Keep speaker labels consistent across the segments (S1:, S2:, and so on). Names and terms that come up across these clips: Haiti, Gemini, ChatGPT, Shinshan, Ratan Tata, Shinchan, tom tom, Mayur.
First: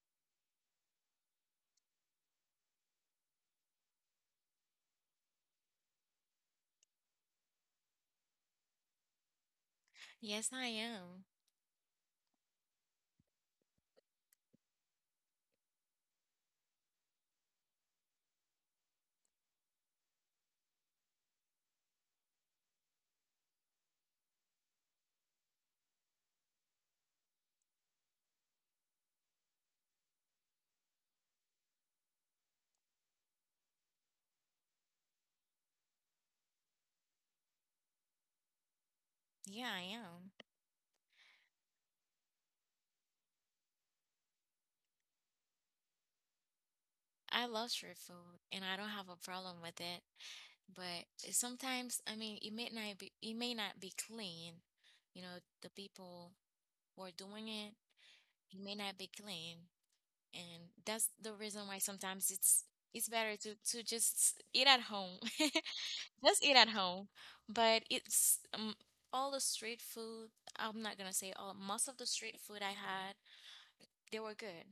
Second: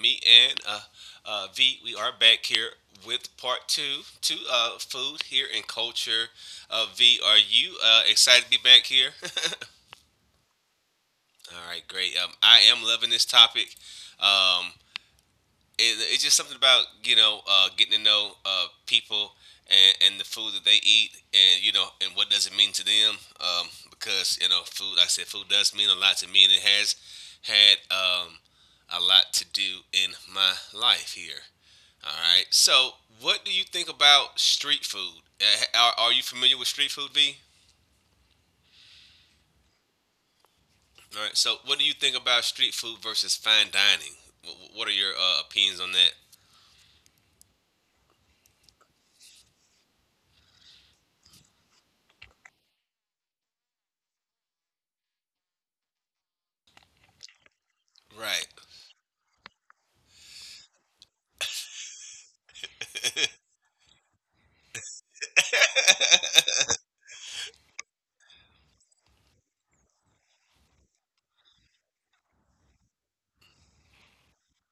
S1: Me and V, we are back here with part two to food here and culture. V, are you excited to be back here?
S2: Yes, I am.
S1: All right, great. I am loving this topic. Um, it's just something about you know getting to know people and the food that they eat, and you know, and what does it mean to them, because you know, food, like I said, food does mean a lot to me, and it has had a lot to do in my life here. All right, so what do you think about street food? Are you familiar with street food, v?
S2: Yeah, I am.
S1: All right, so what do you think about street food versus fine dining? What are your opinions on that?
S2: I love street food and I don't have a problem with it. But sometimes, it may not be it may not be clean. You know, the people who are doing it,
S1: Right.
S2: it may not be clean. And that's the reason why sometimes it's better to just eat at home. Just eat at home. But it's all the street food, I'm not gonna say all, most of the street food I had, they were good.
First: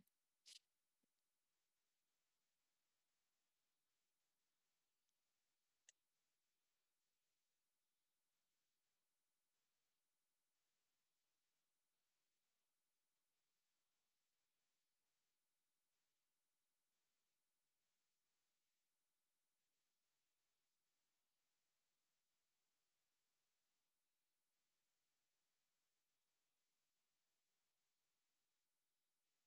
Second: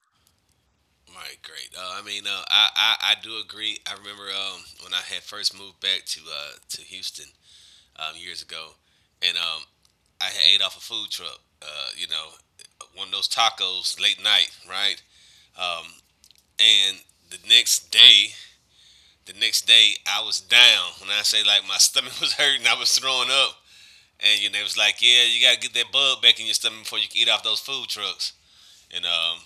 S1: All right, great. I mean, uh, I do agree. I remember when I had first moved back to Houston years ago, and I had ate off a food truck. You know, one of those tacos late night, right? Um, and the next day, the next day I was down. When I say, like, my stomach was hurting, I was throwing up, and you know, it was like, yeah, you gotta get that bug back in your stomach before you can eat off those food trucks. And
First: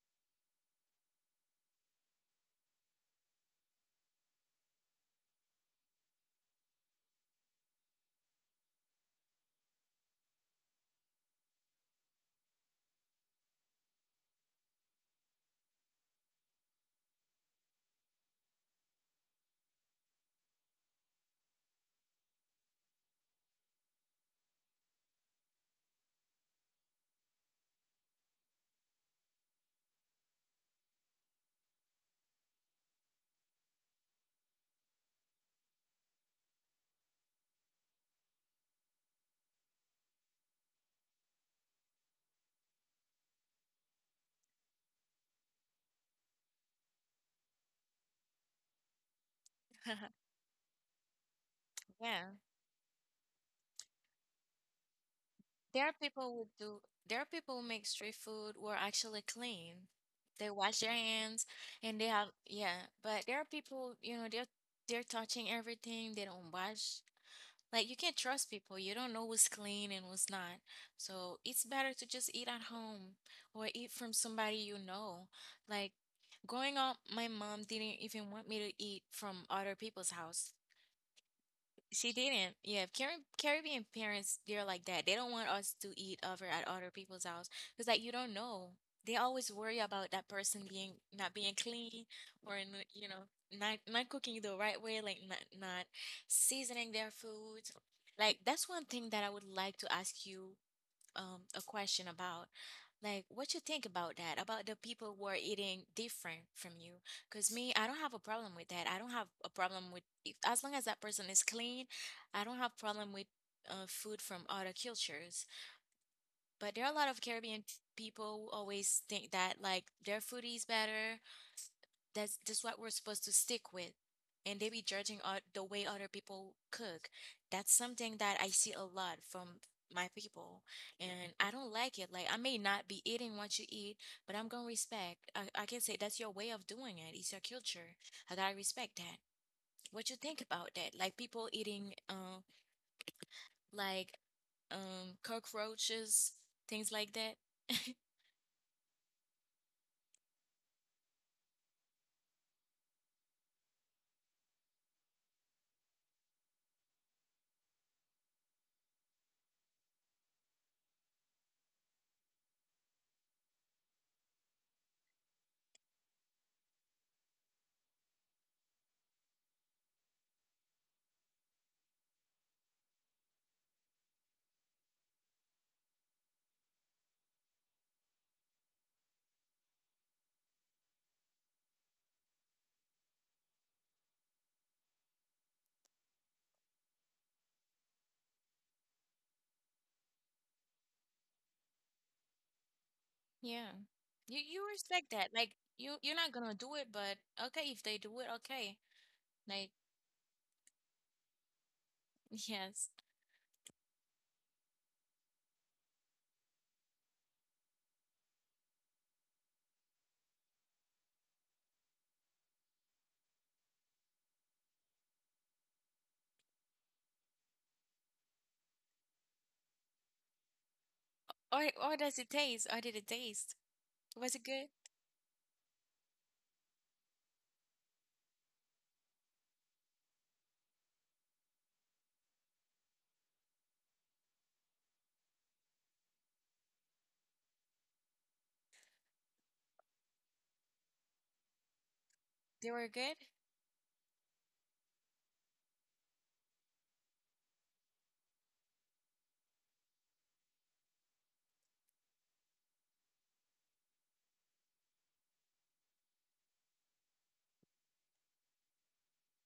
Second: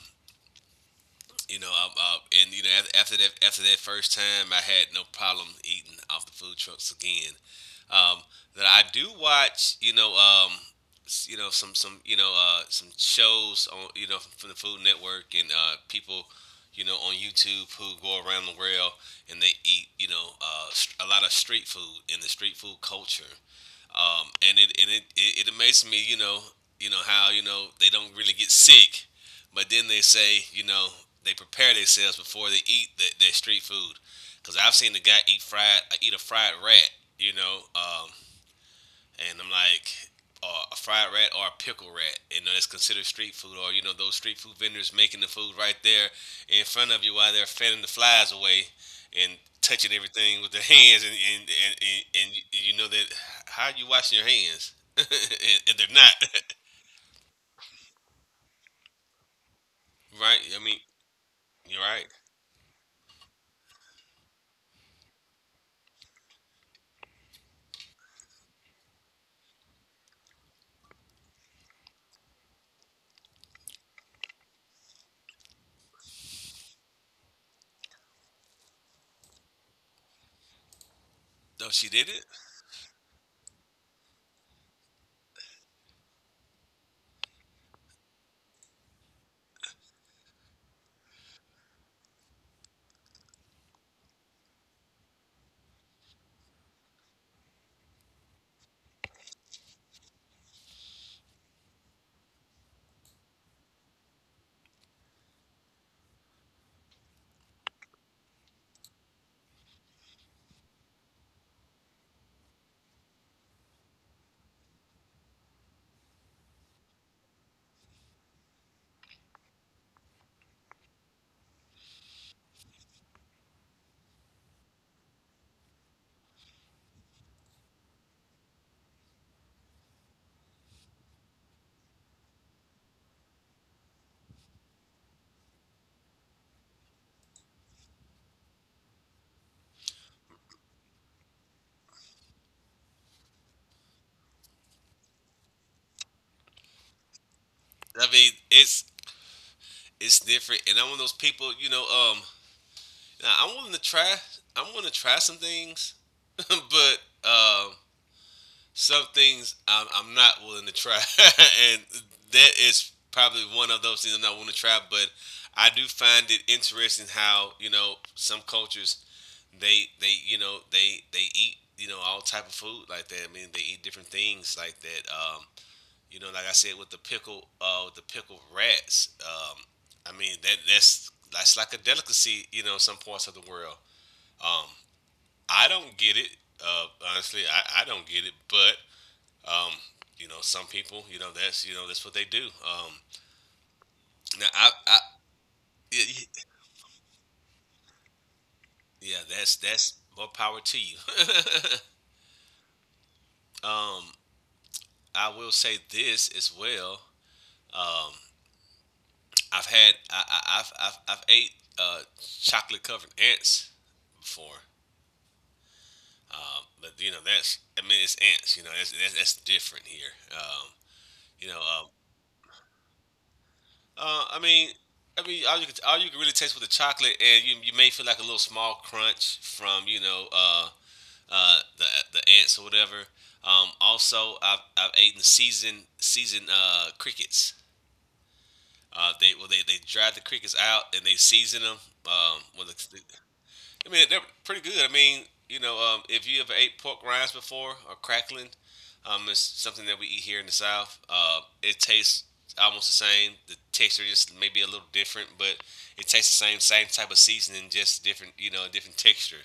S1: you know, and you know, after that first time, I had no problem eating off the food trucks again. Um, that I do watch, you know, you know, some you know, some shows on, you know, from the Food Network, and people, you know, on YouTube who go around the world and they eat, you know, a lot of street food and the street food culture, it it amazes me, you know how, you know, they don't really get sick, but then they say, you know, they prepare themselves before they eat the, their street food, because I've seen the guy eat fried eat a fried rat, you know, and I'm like, a fried rat or a pickle rat, and it's considered street food, or you know those street food vendors making the food right there in front of you while they're fanning the flies away and touching everything with their hands, and
S2: Yeah.
S1: you know that, how are you washing your hands, and
S2: There are
S1: they're not.
S2: people who do, there are people who make street food who are actually clean.
S1: Right?
S2: They
S1: I mean,
S2: wash their hands
S1: you're
S2: and they
S1: right.
S2: have, yeah, but there are people, you know, they're touching everything, they don't wash. Like you can't trust people. You don't know who's clean and who's not. So it's better to just eat at home or eat from somebody you know. Like growing up, my mom didn't even want me to eat from other people's house.
S1: No, she did
S2: She
S1: it.
S2: didn't. Yeah, Caribbean parents, they're like that. They don't want us to eat over at other people's house because, like, you don't know. They always worry about that person being not being clean or n- you know not cooking the right way, like not seasoning their food. Like that's one thing that I would like to ask you a question about like what you think about that, about the people who are eating different from you. Because me, I don't have a problem with that. I don't have a problem with if, as long as that person is clean, I don't have problem with food from other cultures. But there are a lot of Caribbean people who always think that like their food is better, that's just what we're supposed to stick with. And they be the way other people cook. That's something that I see a lot from my people. And I don't like it. Like, I may not be eating what you eat, but I'm going to respect. I can say that's your way of doing it. It's your culture. I got to respect that. What you think about that? Like, people eating, like, cockroaches, things like that.
S1: I mean, it's different, and I'm one of those people. You know, now I'm willing to try. I'm willing to try some things, but um, some things I'm not willing to try, and that is probably one of those things I'm not willing to try. But I do find it interesting how, you know, some cultures they you know they eat, you know, all type of food like that. I mean, they eat different things like that. You know, like I said, with the pickle with the pickled rats. I mean, that's like a delicacy, you know, in some parts of the world. Um, I don't get it. Uh, honestly, I don't get it, but um, you know, some people, you know, that's that's what they do.
S2: Yeah. You
S1: Now,
S2: you
S1: I, I,
S2: respect that. Like you
S1: yeah,
S2: you're not gonna do it, but okay, if they do it, okay.
S1: yeah,
S2: Like
S1: that's more power to you.
S2: yes.
S1: um, I will say this as well. Um, I've had, I, I've ate uh, chocolate covered ants before, but you know, that's, I mean, it's ants. You know, that's different here. Um, you know, um,
S2: Or does it taste? Or did it taste? Was
S1: I
S2: it good?
S1: mean. I mean, all you could really taste with the chocolate, and you may feel like a little small crunch from, you know, uh, the the ants or whatever. Also, I've eaten seasoned crickets. They dry the crickets out and they season them. Um, with
S2: They were
S1: the,
S2: good?
S1: I mean, they're pretty good. I mean, you know, if you ever ate pork rinds before or crackling, it's something that we eat here in the South. It tastes almost the same. The texture just maybe a little different, but it tastes the same same type of seasoning, just different, you know, different texture.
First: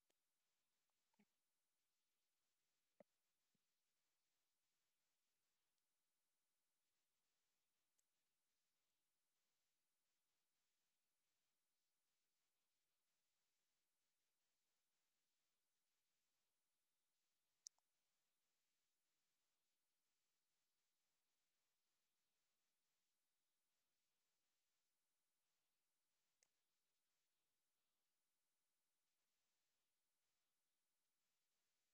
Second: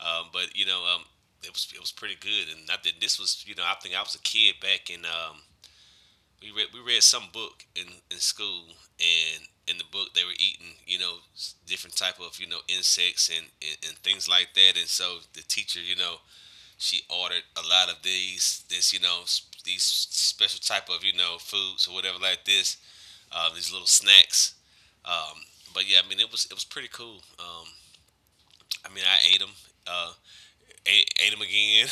S1: Um, but you know, um, it was pretty good. And I did, this was, you know, I think I was a kid back in we read some book in school, and in the book they were eating, you know, different type of, you know, insects, and, things like that. And so the teacher, you know, she ordered a lot of these this you know, these special type of, you know, foods or whatever like this, these little snacks. Um, but yeah, I mean, it was pretty cool. I mean, I ate them. Uh, ate them again.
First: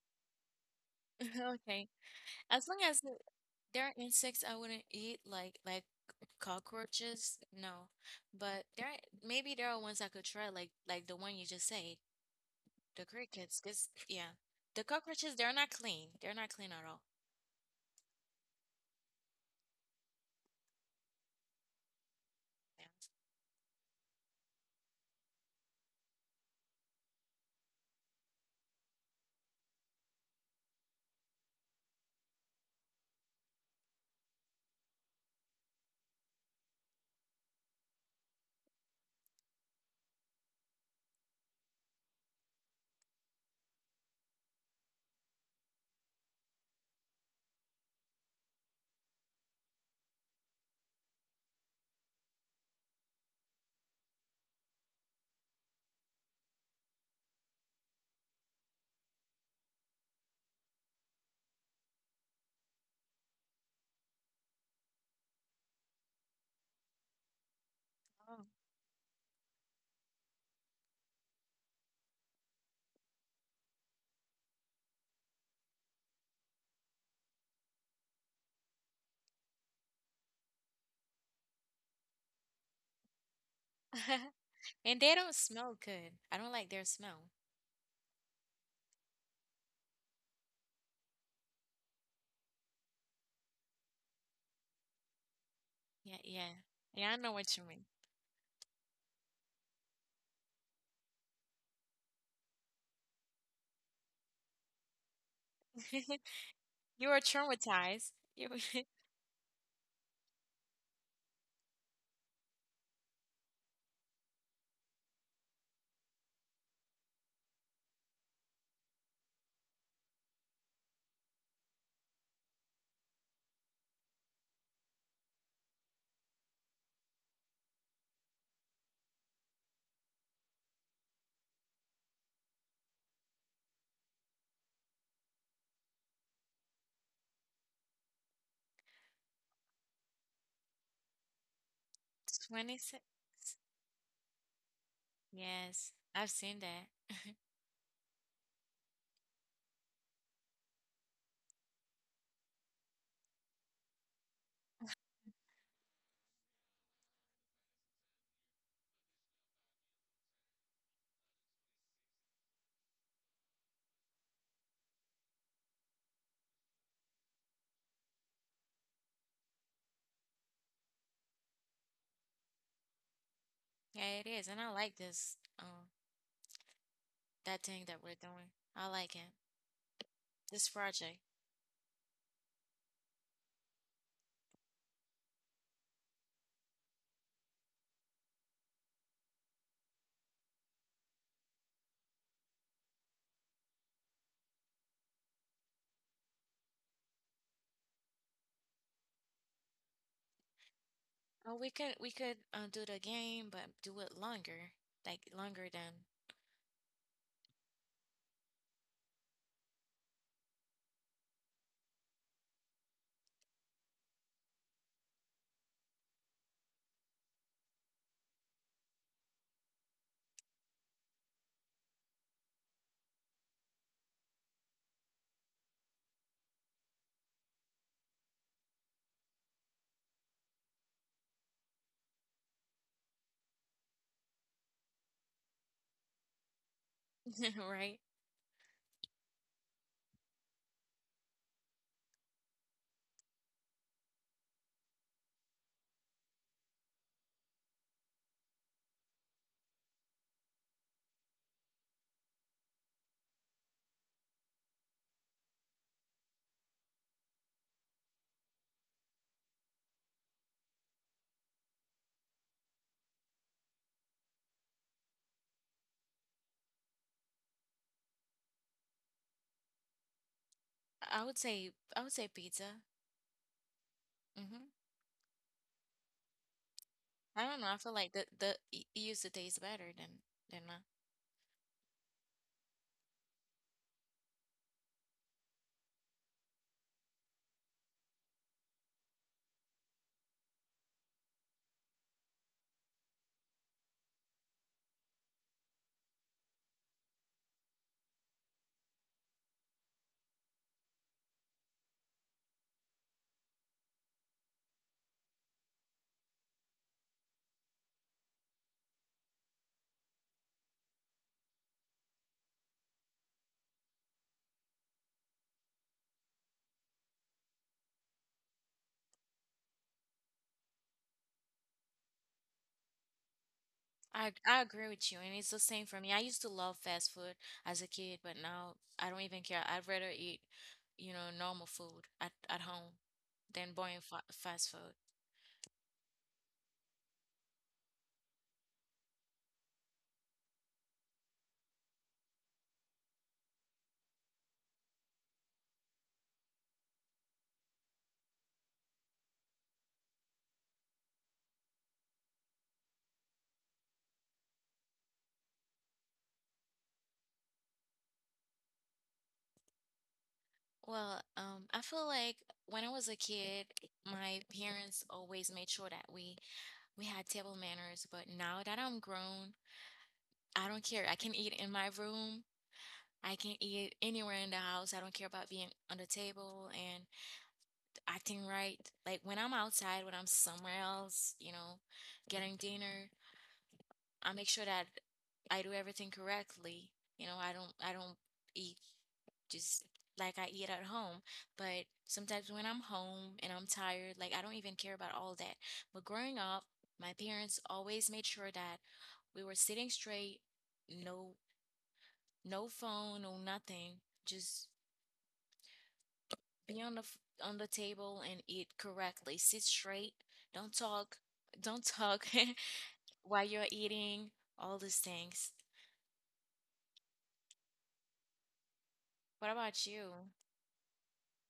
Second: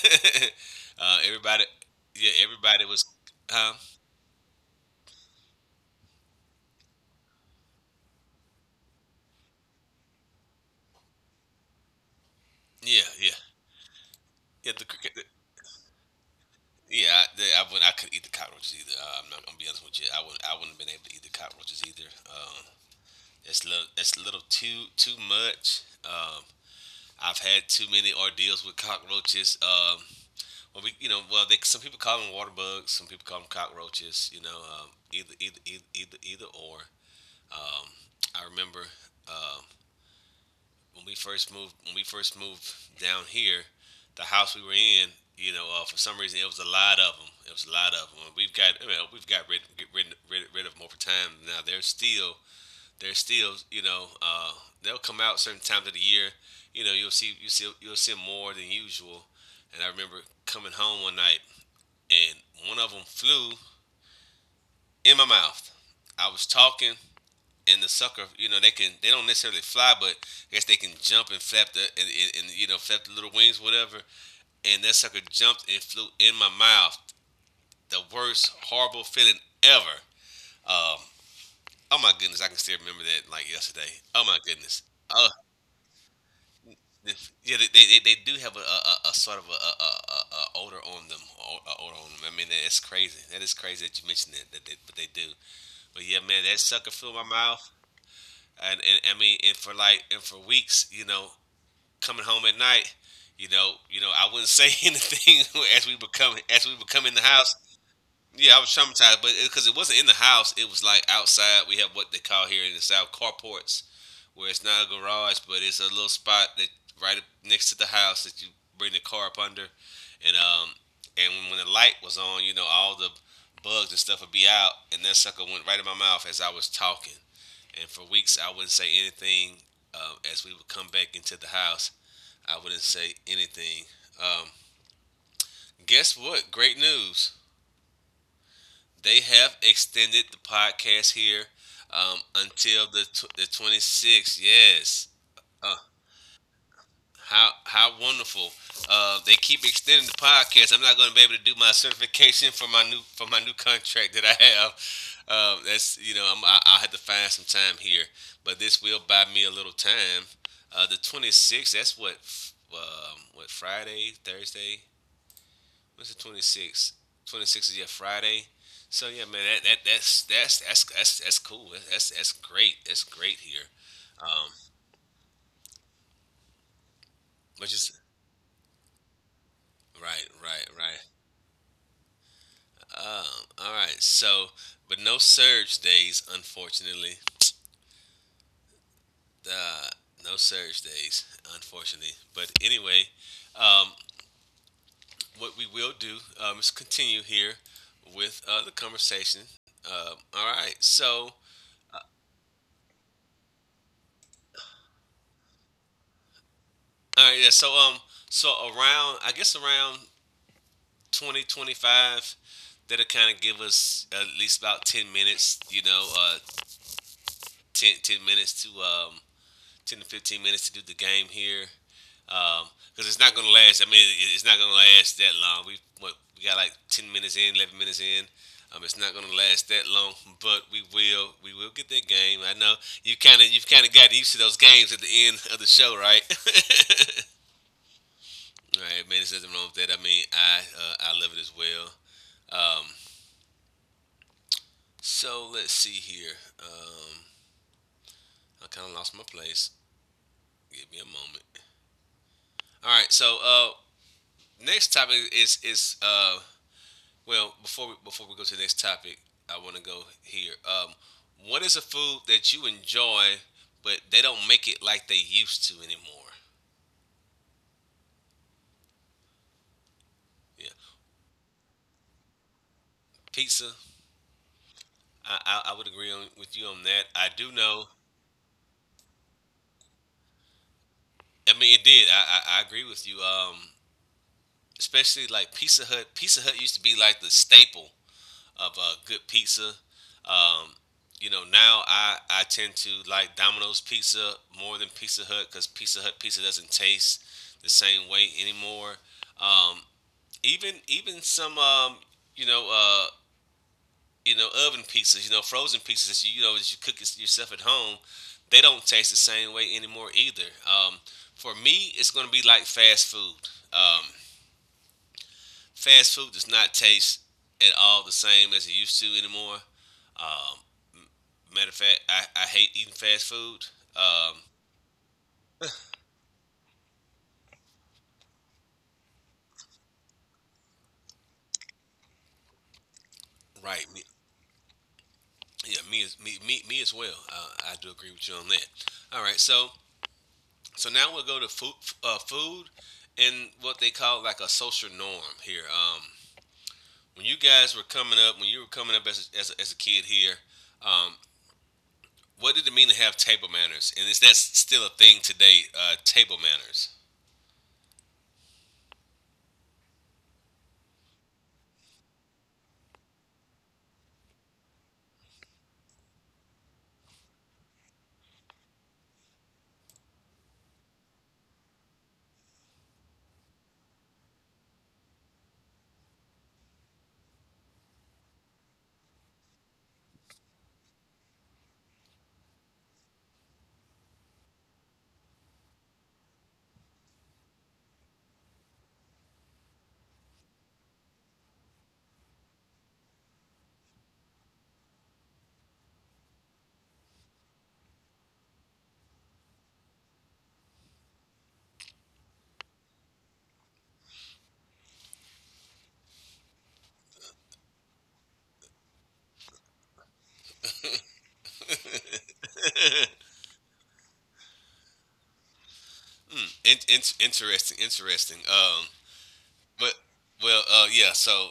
S1: uh, everybody,
S2: Okay.
S1: yeah,
S2: As long
S1: everybody
S2: as
S1: was,
S2: the-
S1: huh?
S2: There are insects I wouldn't eat like cockroaches, no. But there are- maybe there are ones I could try like the one you just said,
S1: Yeah,
S2: the
S1: yeah,
S2: crickets, 'cause yeah.
S1: yeah.
S2: The
S1: The cricket, the,
S2: cockroaches, they're not clean. They're not clean at all.
S1: yeah, I couldn't eat the cockroaches either. I'm not I'm gonna be honest with you. I wouldn't have been able to eat the cockroaches either.
S2: Yeah.
S1: It's a little too much. I've had too many ordeals with cockroaches. Well, they, some people call them water bugs, some people call them cockroaches. You know, either, either or. Um, I remember uh, when we first moved, down here, the house we were in, you know, for some reason, it was a lot of them. It was a lot of them. I mean, we've got rid, rid of them over time. Now they're still, you know, they'll come out certain times of the year. You know, you'll see 'em more than usual. And I remember coming home one night, and one of them flew in my mouth. I was talking, and the sucker,
S2: Oh.
S1: you know, they can, they don't necessarily fly, but I guess they can jump and flap the and you know, flap the little wings, whatever. And that sucker jumped and flew in my mouth. The worst horrible feeling ever. Um, oh my goodness, I can still remember that like yesterday. Oh my goodness.
S2: And they
S1: Uh,
S2: don't smell good. I don't like their smell.
S1: yeah, they do have a, a sort of a odor on them. O- a Odor on them. I mean, that's crazy. That is crazy that you mentioned that, that they, but they do. But
S2: Yeah,
S1: yeah, man,
S2: yeah.
S1: that sucker
S2: Yeah,
S1: flew
S2: I
S1: in my
S2: know what you
S1: mouth, and I mean, and and for weeks, you know, coming home at night, you know, I wouldn't say anything as we
S2: mean.
S1: become,
S2: You
S1: in
S2: are
S1: the house.
S2: traumatized. You
S1: Yeah, I was traumatized, but because it, 'cause it wasn't in the house, it was like outside. We have what they call here in the south, carports, where it's not a garage, but it's a little spot that right up next to the house that you bring the car up under, and um, and when the light was on, you know, all the bugs and stuff would be out, and that sucker went right in my mouth as I was talking. And for weeks, I wouldn't say anything as we would come back into the house. I wouldn't say anything. Um, guess what? Great news. They have extended the podcast here until the
S2: 26th.
S1: the 26th. Yes. Uh,
S2: Yes, I've seen that.
S1: how wonderful. They keep extending the podcast. I'm not going to be able to do my certification for my new, contract that I have. That's you know, I had to find some time here, but this will buy me a little time. The 26th. That's what what, Friday, Thursday, what's the 26th? 26th is, yeah, Friday. So yeah, man, that's cool. That's great. That's great here.
S2: Yeah, it is.
S1: Um,
S2: And I like this that
S1: which
S2: thing that
S1: is,
S2: we're doing. I like it. This
S1: right.
S2: project.
S1: All right. So, but no surge days, unfortunately. Uh, no surge days, unfortunately. But anyway, um, what we will do is continue here with the conversation. All right. So,
S2: Oh, we could do the game but do it longer. Like longer than
S1: all right. Yeah. So, so around, I guess around 2025. That'll kind of give us at least about 10 minutes, you know, ten minutes to 10 to 15 minutes to do the game here. Because it's not going to last. I mean, it's not going to last that long. We, what, we got like 10 minutes in, 11 minutes in. It's not going to last that long, but we will get that game. I know you've kind of gotten used to those games at the end of the show, right?
S2: right?
S1: All right, man, there's nothing wrong with that. I mean, I love it as well. Um, So let's see here. Um, I kind of lost my place. Give me a moment. All right. So, next topic is, well before before we go to the next topic, I want to go here. What is a food that you enjoy, but they don't make it like they used to anymore? Yeah,
S2: I would say I would say pizza.
S1: pizza.
S2: Mm-hmm.
S1: I would agree on, with you on that. I
S2: I
S1: do
S2: don't know. I
S1: know.
S2: feel like you use the taste better than mine.
S1: I mean, it did. I agree with you. Especially like Pizza Hut. Pizza Hut used to be like the staple of good pizza. Um, you know, now I tend to like Domino's Pizza more than Pizza Hut because Pizza Hut pizza doesn't taste the same way anymore. Um, even some you know uh, you know oven pizzas, you know frozen pizzas that you know that you cook it yourself at home, they don't taste the same way anymore either. For me, it's going to be like fast food. Um, Fast food does not taste at all the same as it used to anymore. Matter of fact, I hate eating fast food. Um,
S2: I agree with you, and it's the same for me. I used to love fast food as a kid, but now I don't even care. I'd rather eat, you know, normal food at home than
S1: right. Me,
S2: boring fa fast food.
S1: yeah, me as me me, me as well. I do agree with you on that. All right. So, now we'll go to food food and what they call like a social norm here. When you guys were coming up, as a kid here, um, what did it mean to have table manners? And is that still a thing today? Table manners.
S2: Well, I feel like when I was a kid, my parents always made sure that we had table manners, but now that I'm grown, I don't care. I can eat in my room. I can eat anywhere in the house. I don't care about being on the table, and acting right. Like when I'm outside, when I'm somewhere else, you know, getting dinner, I make sure that I do everything correctly. You know, I don't eat just like I eat at home. But sometimes when I'm home and I'm tired, like I don't even care about all that. But growing up, my parents always made sure that we were sitting straight, no no phone, no nothing, just be on on the table and eat correctly. Sit straight. Don't talk. Don't talk while you're eating. All these things.
S1: Interesting. Interesting. Um,
S2: What about
S1: but
S2: you?
S1: well, yeah. So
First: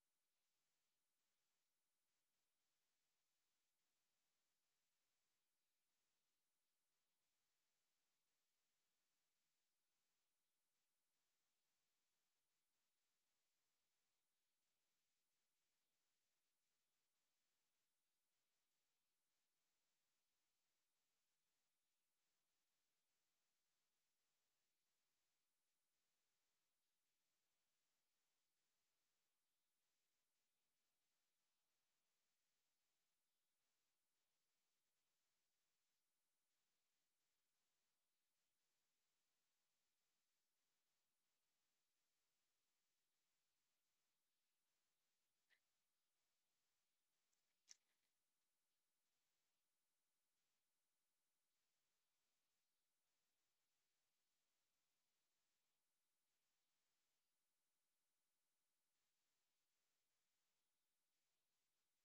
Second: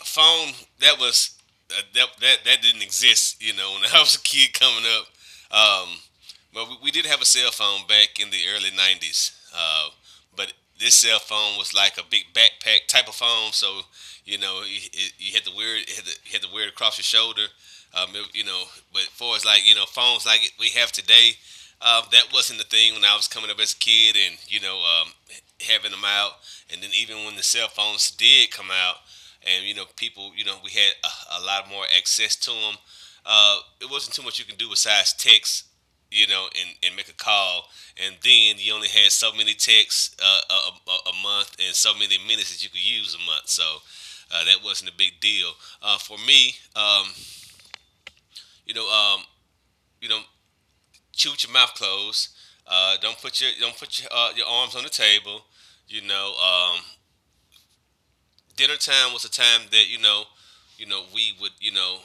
S1: a phone that was that, that that didn't exist. You know, when I was a kid coming up, um, but we did have a cell phone back in the early '90s. But this cell phone was like a big backpack type of phone, so you know you had to wear it, you had to wear it across your shoulder. You know, but for as like you know phones like we have today, that wasn't the thing when I was coming up as a kid, and you know having them out, and then even when the cell phones did come out, and you know people, you know we had a lot more access to them. It wasn't too much you can do besides text you know, and make a call. And then you only had so many texts a month and so many minutes that you could use a month. So, that wasn't a big deal. For me, you know, um, you know, chew with your mouth closed. Don't put your arms on the table. You know, dinner time was a time that you know, we would you know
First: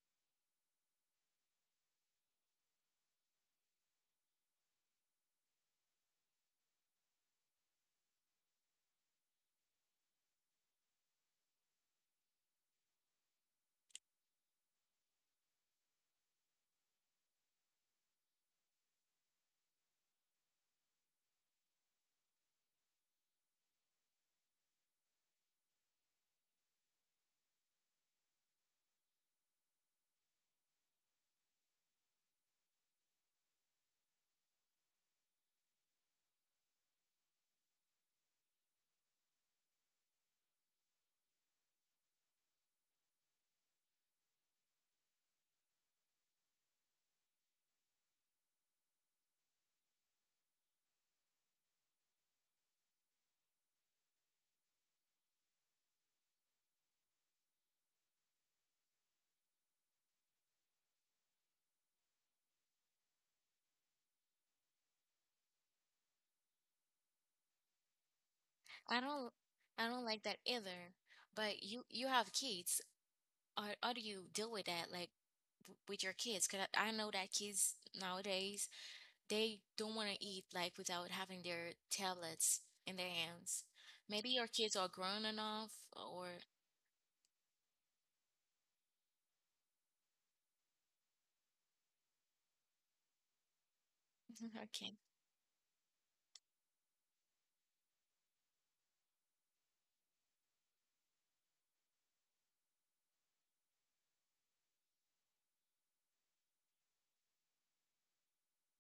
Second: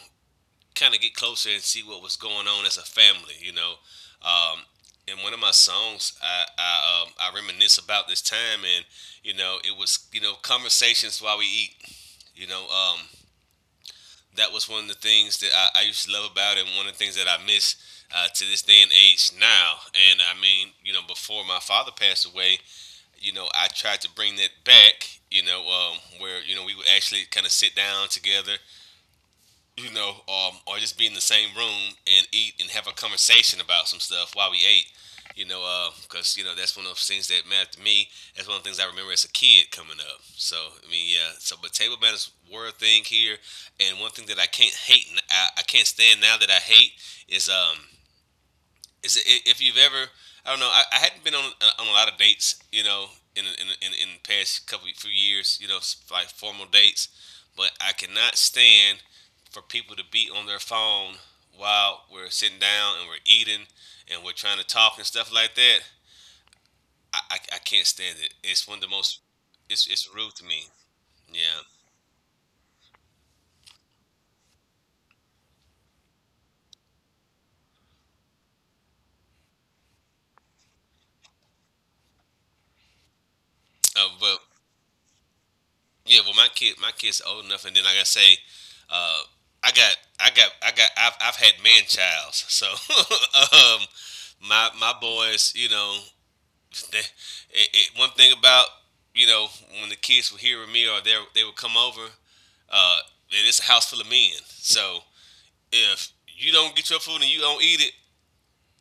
S1: kind of get closer and see what was going on as a family. You know, um, in one of my songs, I reminisce about this time, and you know, it was you know conversations while we eat. You know, that was one of the things that I used to love about it, and one of the things that I miss to this day and age now. And I mean, you know, before my father passed away, you know, I tried to bring that back. You know, where you know we would actually kind of sit down together you know, or just be in the same room and eat and have a conversation about some stuff while we ate. You know, because you know that's one of the things that mattered to me. That's one of the things I remember as a kid coming up. So I mean, yeah. So, but table manners were a thing here, and one thing that I can't stand now that I hate is um is, if you've ever, I don't know, I hadn't been on a lot of dates, you know, in the past couple few years, you know, like formal dates, but I cannot stand for people to be on their phone while we're sitting down and we're eating and we're trying to talk and stuff like that. I can't stand it. It's one of the
S2: I
S1: most.
S2: don't.
S1: It's
S2: I don't
S1: it's
S2: like
S1: rude
S2: that
S1: to me.
S2: either.
S1: Yeah.
S2: But you have kids. How do you deal with that? Like with your kids? Cause I know that kids nowadays they don't want to eat like without having their tablets in their hands. Maybe
S1: But
S2: your kids are grown enough,
S1: yeah,
S2: or
S1: well, my kid's old enough, and then like I say, uh, I've had man childs, so um, my
S2: okay.
S1: boys, you know, one thing about you know when the kids were hearing me or they would come over, uh, and it's a house full of men, so if you don't get your food and you don't eat it,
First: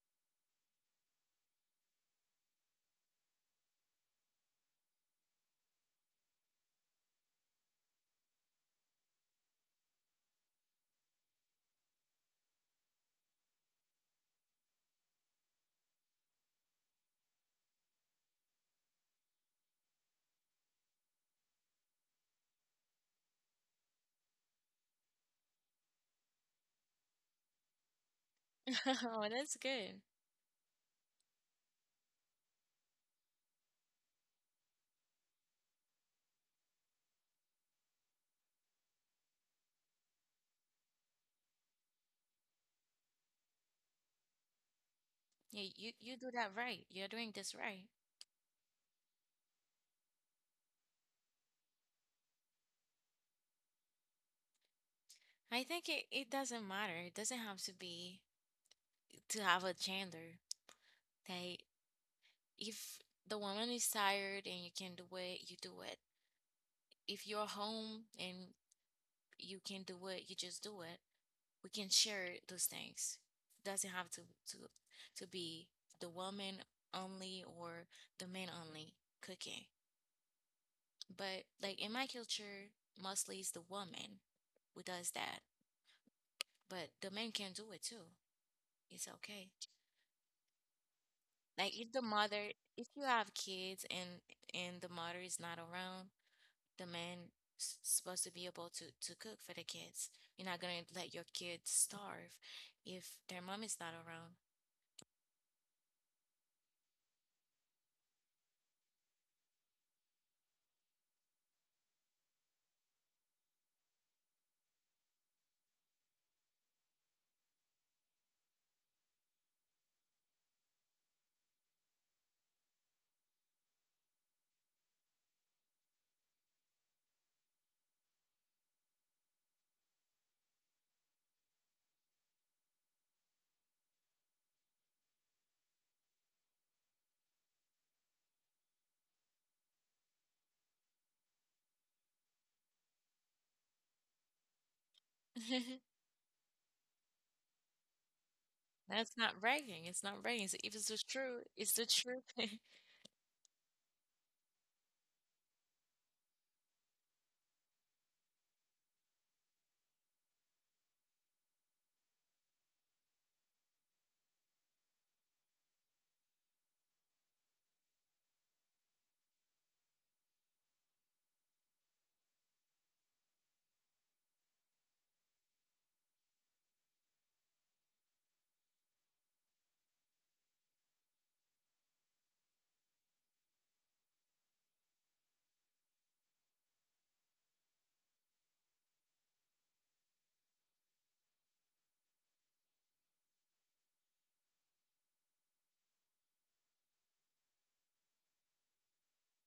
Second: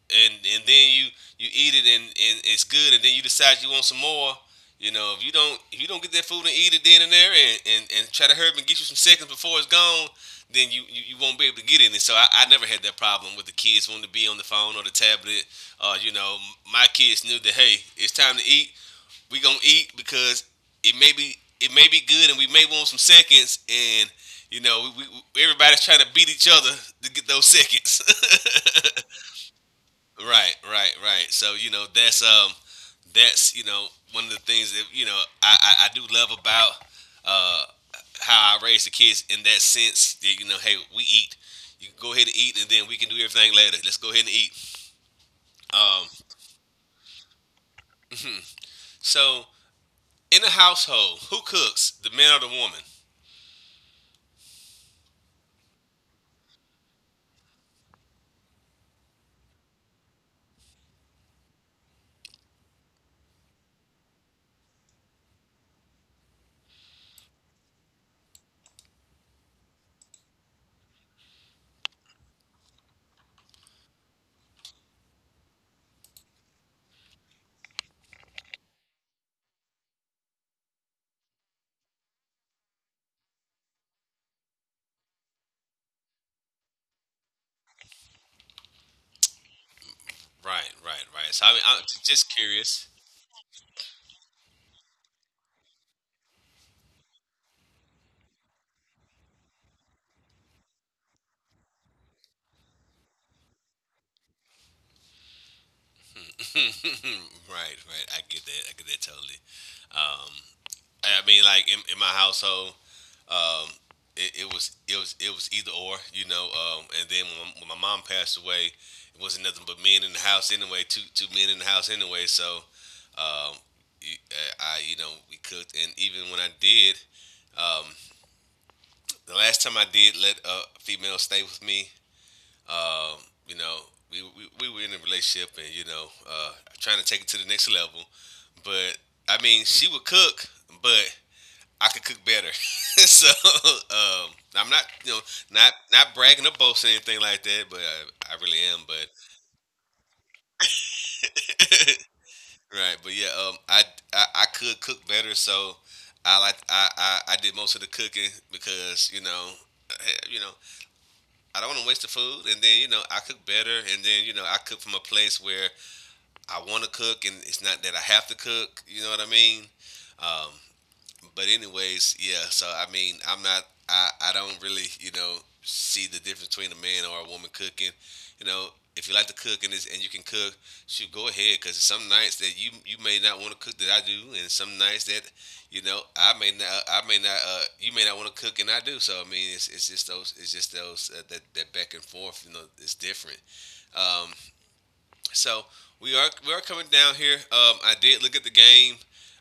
S1: and then you eat it and it's good and then you decide you want some more you know if you don't get that food and eat it then and there and try to herb and get you some seconds before it's gone then you won't be able to get in it so I never had that problem with the kids wanting to be on the phone or the tablet you know my kids knew that hey it's time to eat we gonna eat because it may be good and we may want some seconds and you know we everybody's trying to beat each other to get those seconds
S2: Oh, that's good.
S1: Right, right, right. So you know that's you know one of the things that you know I do love about uh how I raise the kids in that sense that you know hey we eat you go ahead and eat and then we can do everything later let's go ahead and eat
S2: Yeah, you
S1: um
S2: you do that right. You're doing this right.
S1: so in the household who cooks the man or the woman
S2: It doesn't matter. It doesn't have to be to have a gender. That if the woman is tired and you can do it, you do it. If you're home and you can do it, you just do it. We can share those things. Doesn't have to to be the woman only or the man only cooking. But like in my culture, mostly it's the woman who does that. But the men can do it too. It's okay.
S1: right right right so I mean,
S2: Like
S1: I'm
S2: if the
S1: just
S2: mother,
S1: curious
S2: if you have kids and the mother is not around, the man is supposed to be able to cook for the kids. You're not gonna let your kids starve if their mom is not around.
S1: right right I get that totally um I mean like in my household Um, it was either or, you know. And then when my mom passed away, it wasn't nothing but men in the house anyway. Two men in the house anyway. So um, you- I you know we cooked, and even when I did, um, the last time I did let a female stay with me, um, you know. We were in a relationship and you know trying to take it to the next level but I mean she would cook but I could cook better. So, I'm not, you know, not not bragging or boasting or anything like that, but I really am. But
S2: That's not bragging. It's not bragging. So if it's the truth, it's the truth. All
S1: right, but yeah, I could cook better, so I like I did most of the cooking because you know. You know, I don't want to waste the food, and then you know I cook better, and then you know I cook from a place where I want to cook, and it's not that I have to cook. You know what I mean? Um, but anyways, yeah. So I mean, I'm not. I don't really you know see the difference between a man or a woman cooking. You know, if you like to cook and it's, and you can cook, shoot, go ahead. Because some nights that you may not want to cook that I do, and some nights that you know I may not you may not want to cook and I do. So I mean, it's just those that back and forth. You know, it's different. Um, so we are coming down here. I did look at the game,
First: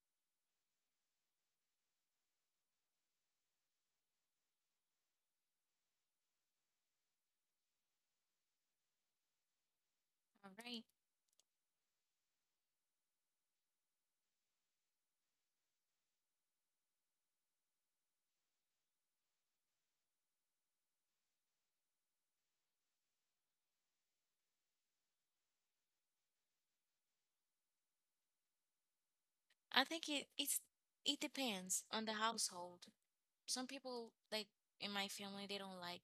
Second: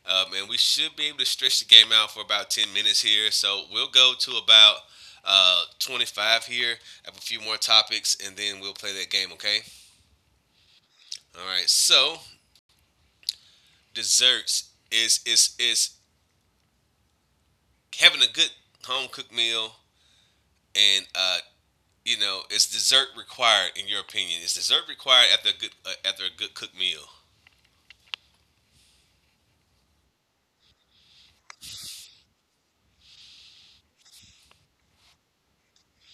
S1: and we should be able to stretch the game out for about 10 minutes here. So we'll go to about 25 here. I have a few more topics, and then we'll play that game. Okay.
S2: right.
S1: All right. So desserts is having a good home cooked meal, and you know, is dessert required in your opinion? Is dessert required after a good cooked meal?
S2: I think it depends on the household. Some people like in my family they don't like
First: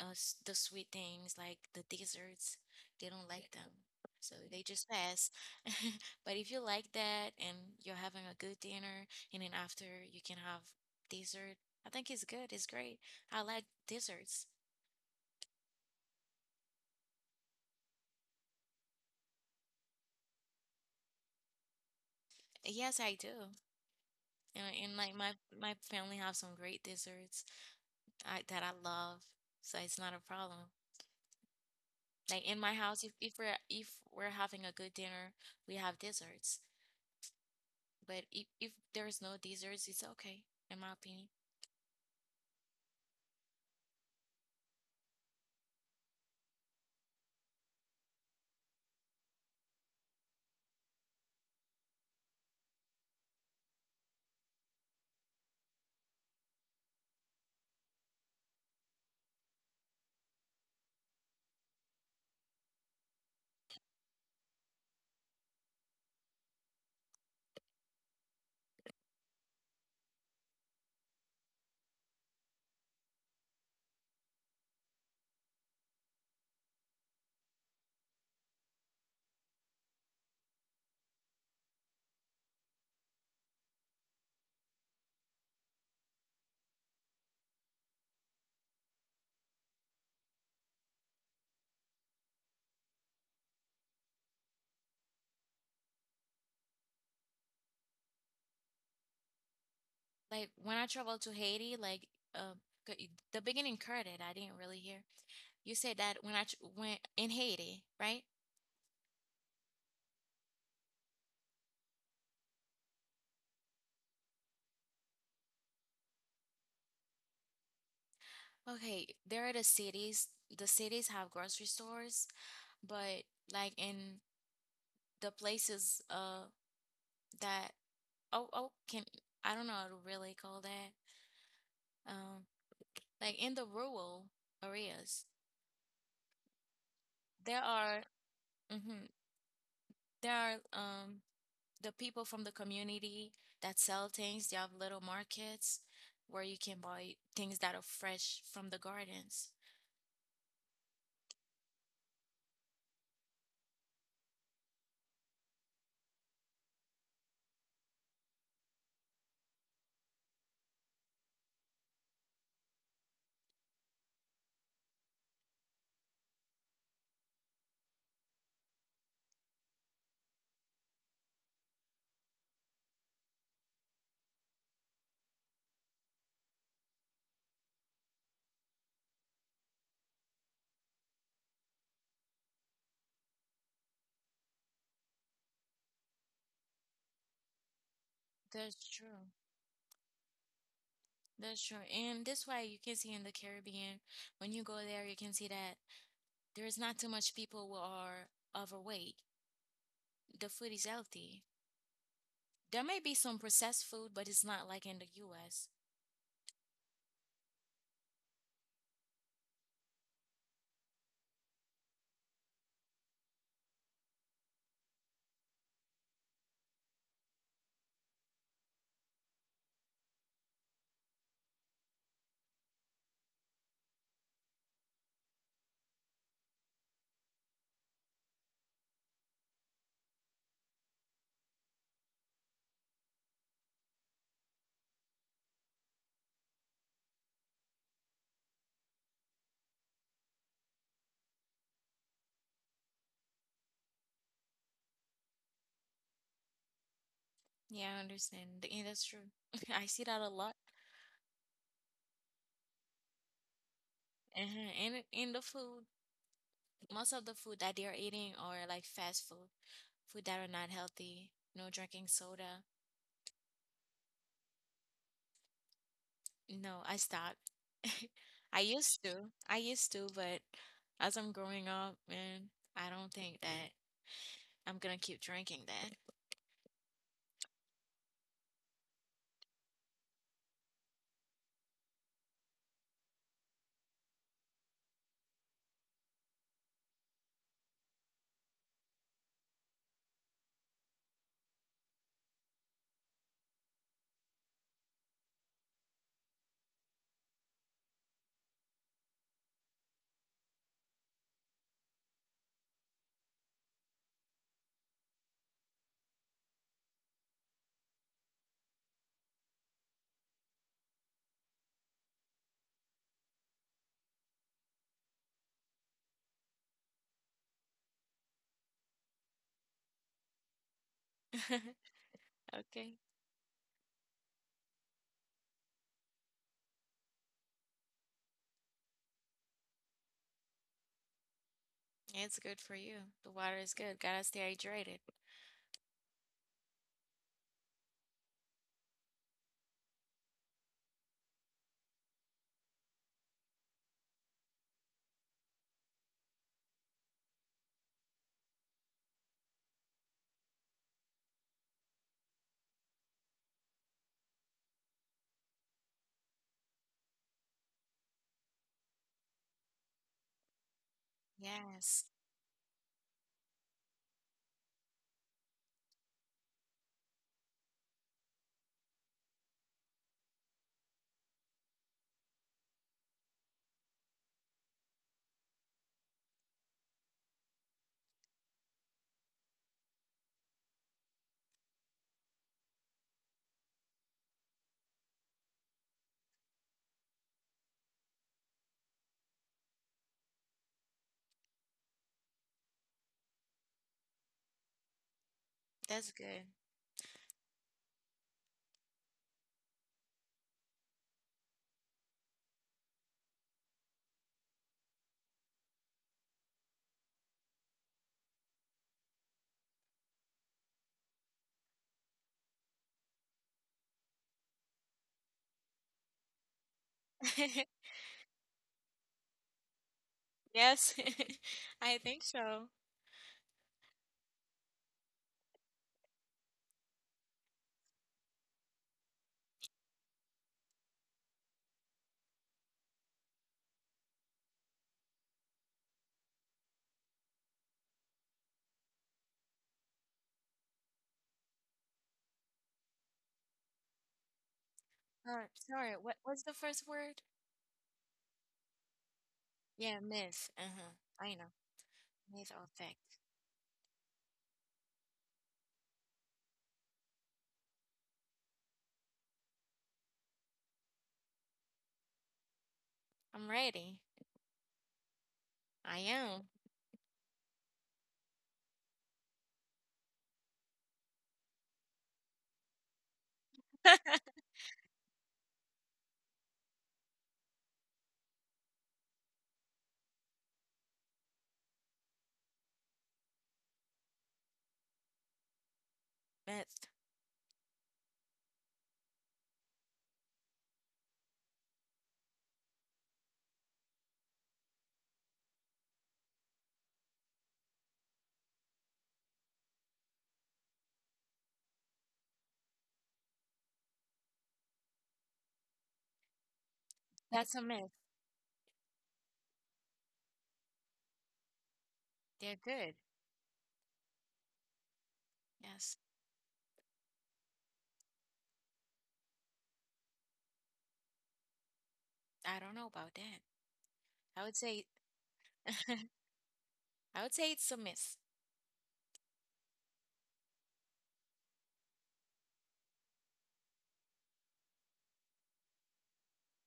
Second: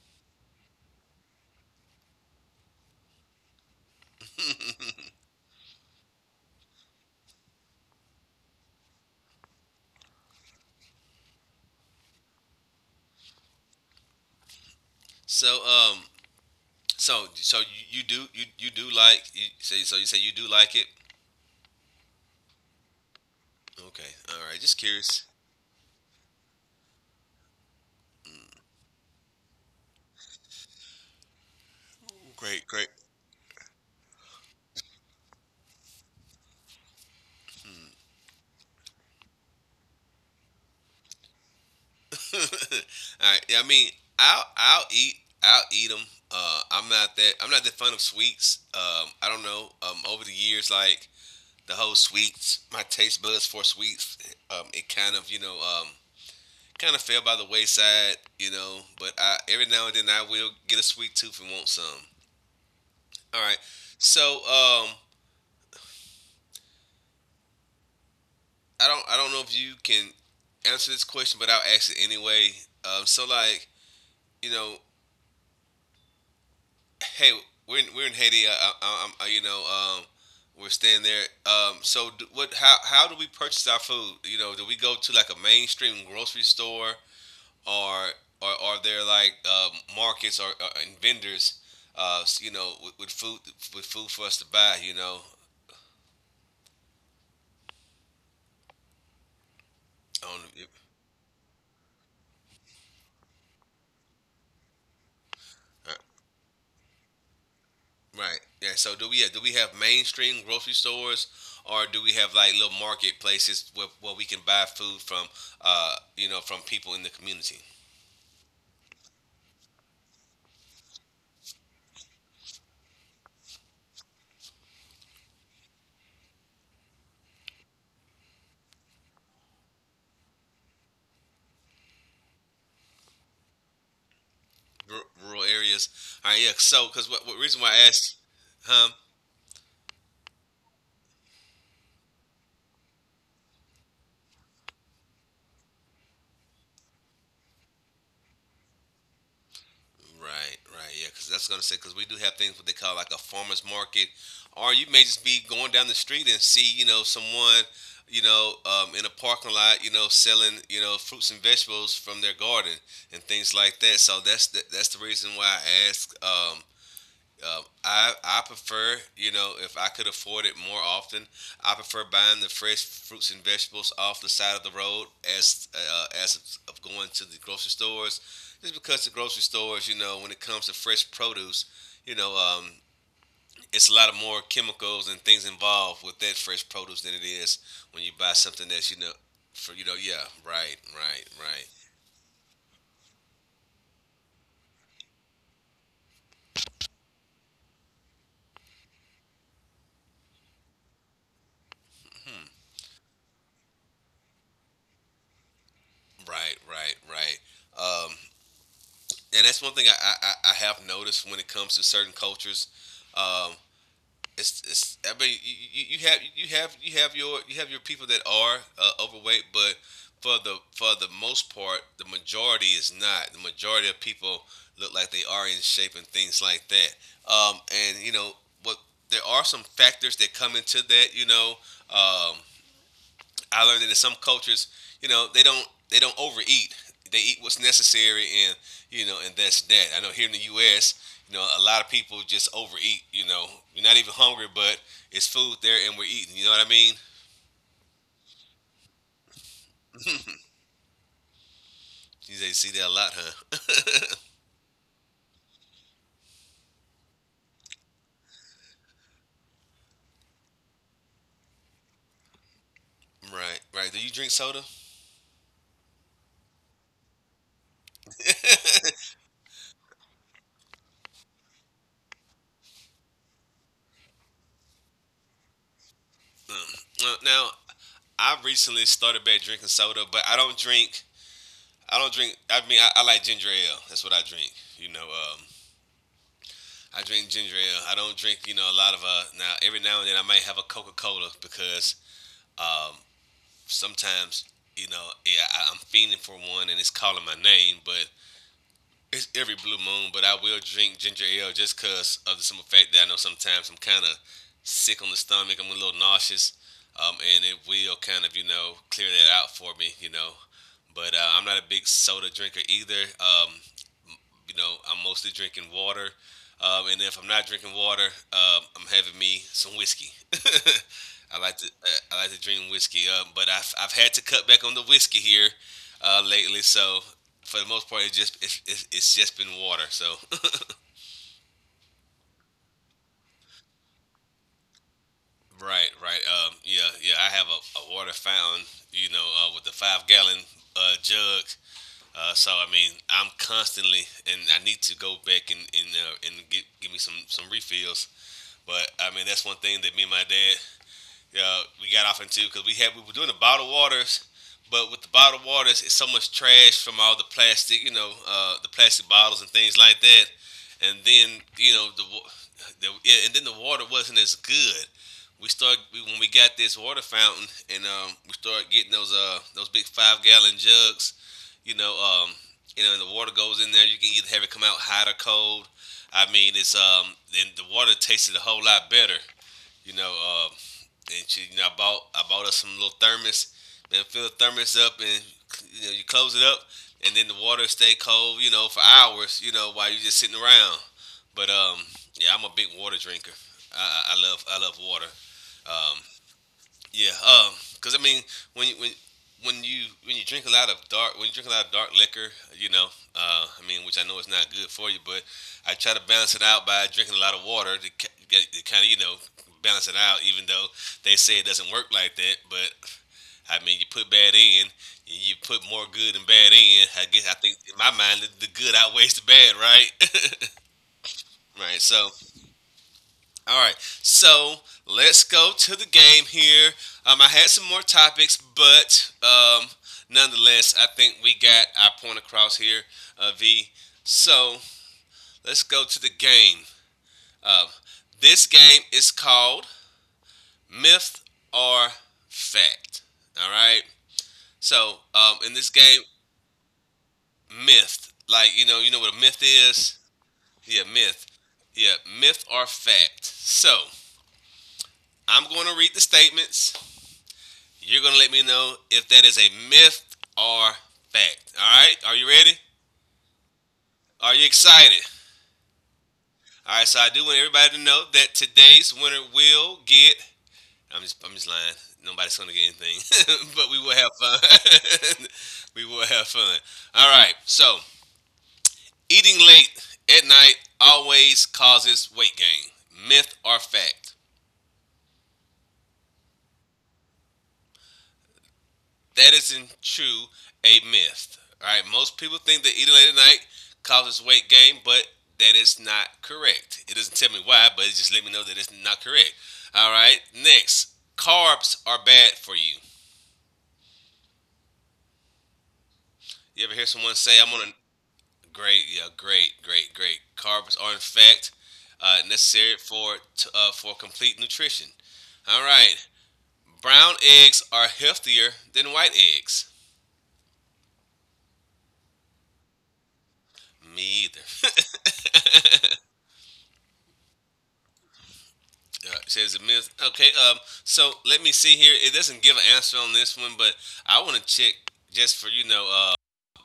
S2: the sweet things like the desserts. They don't like them. So they just pass. But if you like that and you're having a good dinner, and then after you can have dessert, I think it's good. It's great. I like desserts.
S1: So So so you, you do like you say so you say you do like it?
S2: Yes, I do.
S1: Okay. All right. Just
S2: And
S1: curious.
S2: like my family have some great desserts I, that I love. So it's not a problem. Like
S1: Great,
S2: in my
S1: great.
S2: house, if, we're if we're having a good dinner, we have desserts.
S1: Hmm.
S2: But if there's no desserts, it's okay, in my opinion.
S1: All right. Yeah, I mean, I'll I'll eat I'll eat them. I'm not that fond of sweets. I don't know. Over the years, like the whole sweets, my taste buds for sweets, it kind of kind of fell by the wayside, you know. But I every now and then I will get a sweet tooth and want some. All right. So um, I don't know if you can answer this question, but I'll ask it anyway. Um, so like you know, hey, we're in Haiti. I'm um, we're staying there. So do, what? How do we purchase our food? You know, do we go to like a mainstream grocery store, or or are there like markets or and vendors? Uh, you know, with, with food with food for us to buy. You know, on.
S2: Like when I traveled to Haiti, like uh, the beginning credit, I didn't really hear. You
S1: Uh,
S2: said that when went in Haiti, right?
S1: Right. Yeah. So do we have mainstream grocery stores, or do we have like little marketplaces where we can buy food from, you know, from people in the community,
S2: Okay, there are the cities. The cities have grocery stores, but like in the places that oh oh can I don't know how to really call that um like in the rural
S1: Ru
S2: areas
S1: rural areas? All right. Yeah. So what reason
S2: there
S1: why I
S2: are
S1: asked, huh?
S2: mhm, there are the people from the community that sell things, they have little markets where you can buy things that are fresh from the gardens.
S1: Right, right, yeah, because that's gonna say because we do have things what they call like a farmers market, or you may just be going down the street and see you know someone, you know, in a parking lot, you know, selling you know fruits and vegetables from their garden and things like that. So that's the reason why I asked I I prefer, you know, if I could afford it more often, I prefer buying the fresh fruits and vegetables off the side of the road as of going to the grocery stores, just because the grocery stores, you know, when it comes to fresh produce, you know, it's a lot of more chemicals and things involved with that fresh produce than it is when you buy something that's,
S2: That's
S1: you know,
S2: true.
S1: for you know, yeah, right, right, right,
S2: That's true. And this way you can see in the Caribbean, when you go there, you can see that there is not too much people who are overweight. The food is healthy. There may be some processed food, but it's not like in the US.
S1: right, right, right. Um, and that's one thing I have noticed when it comes to certain cultures. Um, it's I mean have you have your you have your people that are overweight, but for the most part, the majority is not. The majority of people look like they are in shape and things like that. And you know what? There are some factors that come into that. You know, um, I learned that in some cultures, you know, they don't overeat. They eat what's necessary, and you know, and that's that. I know here in the U.S., you know, a lot of people just overeat. You know, you're not even hungry, but it's food there, and we're eating. You know what I mean?
S2: Yeah, I understand. And that's true. I see that a lot.
S1: You see that a lot, huh?
S2: Uh-huh. And in the food, most of the food that they're eating are like fast food, food that are not healthy. No drinking soda.
S1: Right, right. Do you drink soda?
S2: No, I stopped. I used to. I used to, but as I'm growing up, man, I don't think that I'm gonna keep drinking
S1: Mm. Now, I recently started back drinking soda, but I don't drink. I don't drink. I mean, I like ginger ale. That's what I drink. You know, I drink ginger ale. I don't drink, you know, a lot of now every now and then I might have a Coca Cola because um sometimes, you know, yeah, I'm fiending for one and it's calling my name, but it's every blue moon, but I will drink ginger ale just because of the simple fact that I know sometimes I'm kind of sick on the stomach. I'm a little nauseous, and it will kind of, you know, clear that out for me, you know. But I'm not a big soda drinker either. You know, I'm mostly drinking water. And if I'm not drinking water, I'm having me some whiskey.
S2: that.
S1: I like to drink
S2: Okay.
S1: whiskey, but I've had to cut back on the whiskey here lately. So for the most part, it's just it's just been water. So
S2: It's good for you. The water is good. Gotta stay hydrated.
S1: right, right, yeah, yeah. I have a water fountain, you know, with the 5 gallon jug. So I mean, I'm constantly, and I need to go back and and get give me some refills. But I mean, that's one thing that me and my dad we got off into because we were doing the bottled waters, but with the bottled waters, it's so much trash from all the plastic, you know, the plastic bottles and things like that. And then you know
S2: Yes,
S1: the yeah, and then the water wasn't as good. When we got this water fountain, and we started getting those big 5 gallon jugs, you know um you know and the water goes in there. You can either have it come out hot or cold. I mean, it's then the water tasted a whole lot better you know, and she, you know, I bought us some little thermos. Man, fill the thermos up and you know you close it up, and then the water stay cold. You know, for hours. You know, while you just sitting around. But yeah, I'm a big water drinker. I love water. Um,
S2: that's good.
S1: yeah, because I mean, when you- when when you drink a lot of dark when you drink a lot of dark liquor, you know, I mean, which I know is not good for you, but I try to balance it out by drinking a lot of water to, to kind of you know balance it out. Even though they say it doesn't work like that, but I mean, you put bad in, you put more good and bad in. I guess I think in my mind the good outweighs the bad, right?
S2: Yes,
S1: Right.
S2: I
S1: So
S2: think so.
S1: all right, so let's go to the game here. I had some more topics, but nonetheless, I think we got our point across here, V. So let's go to the game. Uh, this game is called Myth or Fact. All right. So in this
S2: Sorry,
S1: game,
S2: what was the first word?
S1: myth, like you know what a myth
S2: Yeah,
S1: is.
S2: myth.
S1: Yeah,
S2: Uh-huh.
S1: myth.
S2: I know.
S1: Yeah, myth
S2: Myth or
S1: or
S2: fact.
S1: fact. So I'm going to read the statements. You're going to let me know if that is a myth or fact. All right? Are you ready?
S2: I'm ready.
S1: Are you excited?
S2: I am.
S1: All right, so I do want everybody to know that today's winner will get. I'm just lying. Nobody's going to get anything, but we will have fun. We will have fun. All right, so eating late at night always causes weight gain. Myth or fact?
S2: Myth.
S1: That isn't true a myth. All right, most people think that eating late at night causes weight gain, but that is not correct. It doesn't tell me why, but it just let me know that it's not correct. All right, next, carbs are bad for you. You ever hear someone say,
S2: That's
S1: "I'm
S2: a
S1: on
S2: myth.
S1: a great, yeah, great, great, great." Carbs are in fact
S2: They're
S1: necessary
S2: good.
S1: for complete nutrition. All
S2: Yes.
S1: right, brown eggs are healthier than white eggs.
S2: I don't know about that.
S1: Me either.
S2: I would say I would say it's a myth.
S1: Says a myth. Okay, so let me see here. It doesn't give an answer on this one, but I want to check just for you know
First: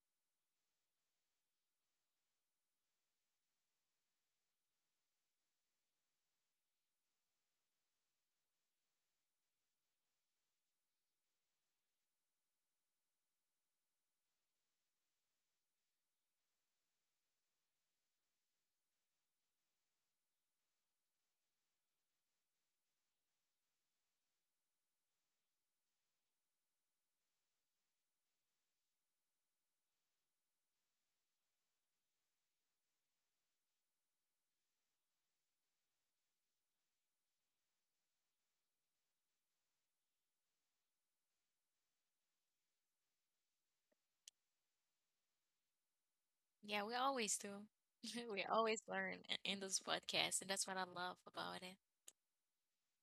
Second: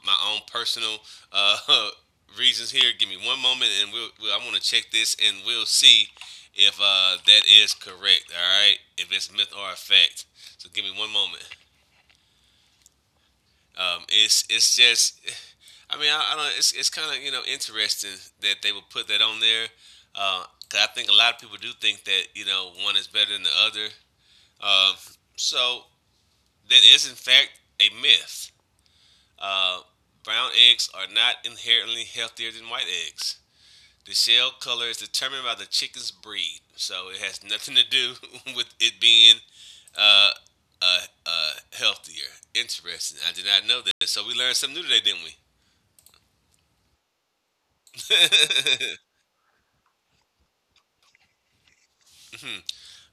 S1: my own personal uh, reasons here. Give me one moment, and we'll I want to check this, and we'll see if that is correct. All right, if it's myth or a fact. So give me one moment. Um, it's it's just, I mean, I don't. It's kind of you know interesting that they would put that on there, because I think a lot of people do think that you know one is better than the other. Um, so that is in fact a myth. Uh, brown eggs are not inherently healthier than white eggs. The shell color is determined by the chicken's breed, so it has nothing to do with it being uh, uh, healthier. Interesting. I did not know that. So we learned something new today, didn't we?
S2: Yeah, we always do. We always in this podcast, and that's what I love about it.
S1: Hmm.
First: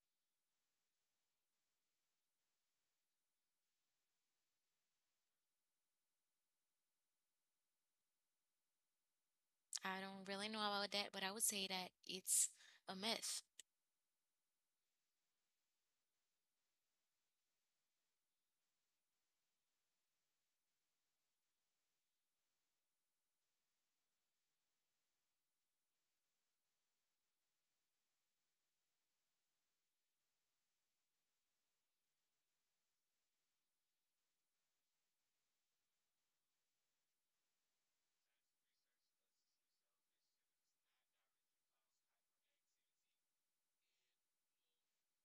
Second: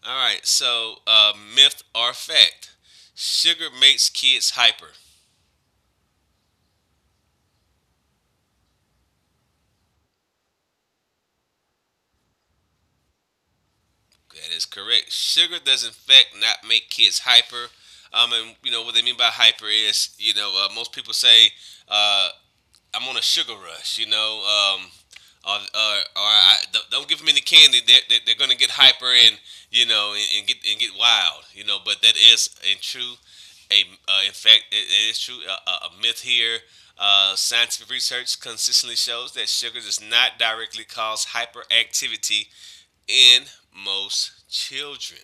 S1: All right. So myth or fact: sugar makes kids hyper.
S2: I don't really know about that, but I would say that it's a myth.
S1: That is correct. Sugar does in fact not make kids hyper. And you know what they mean by hyper is, you know, most people say, uh, "I'm on a sugar rush," you know, or I, don't- "Don't give them any candy; they're going to get hyper and you know and get wild," you know. But that is in true, a in fact, it is a myth here. Scientific research consistently shows that sugar does not directly cause hyperactivity in most children.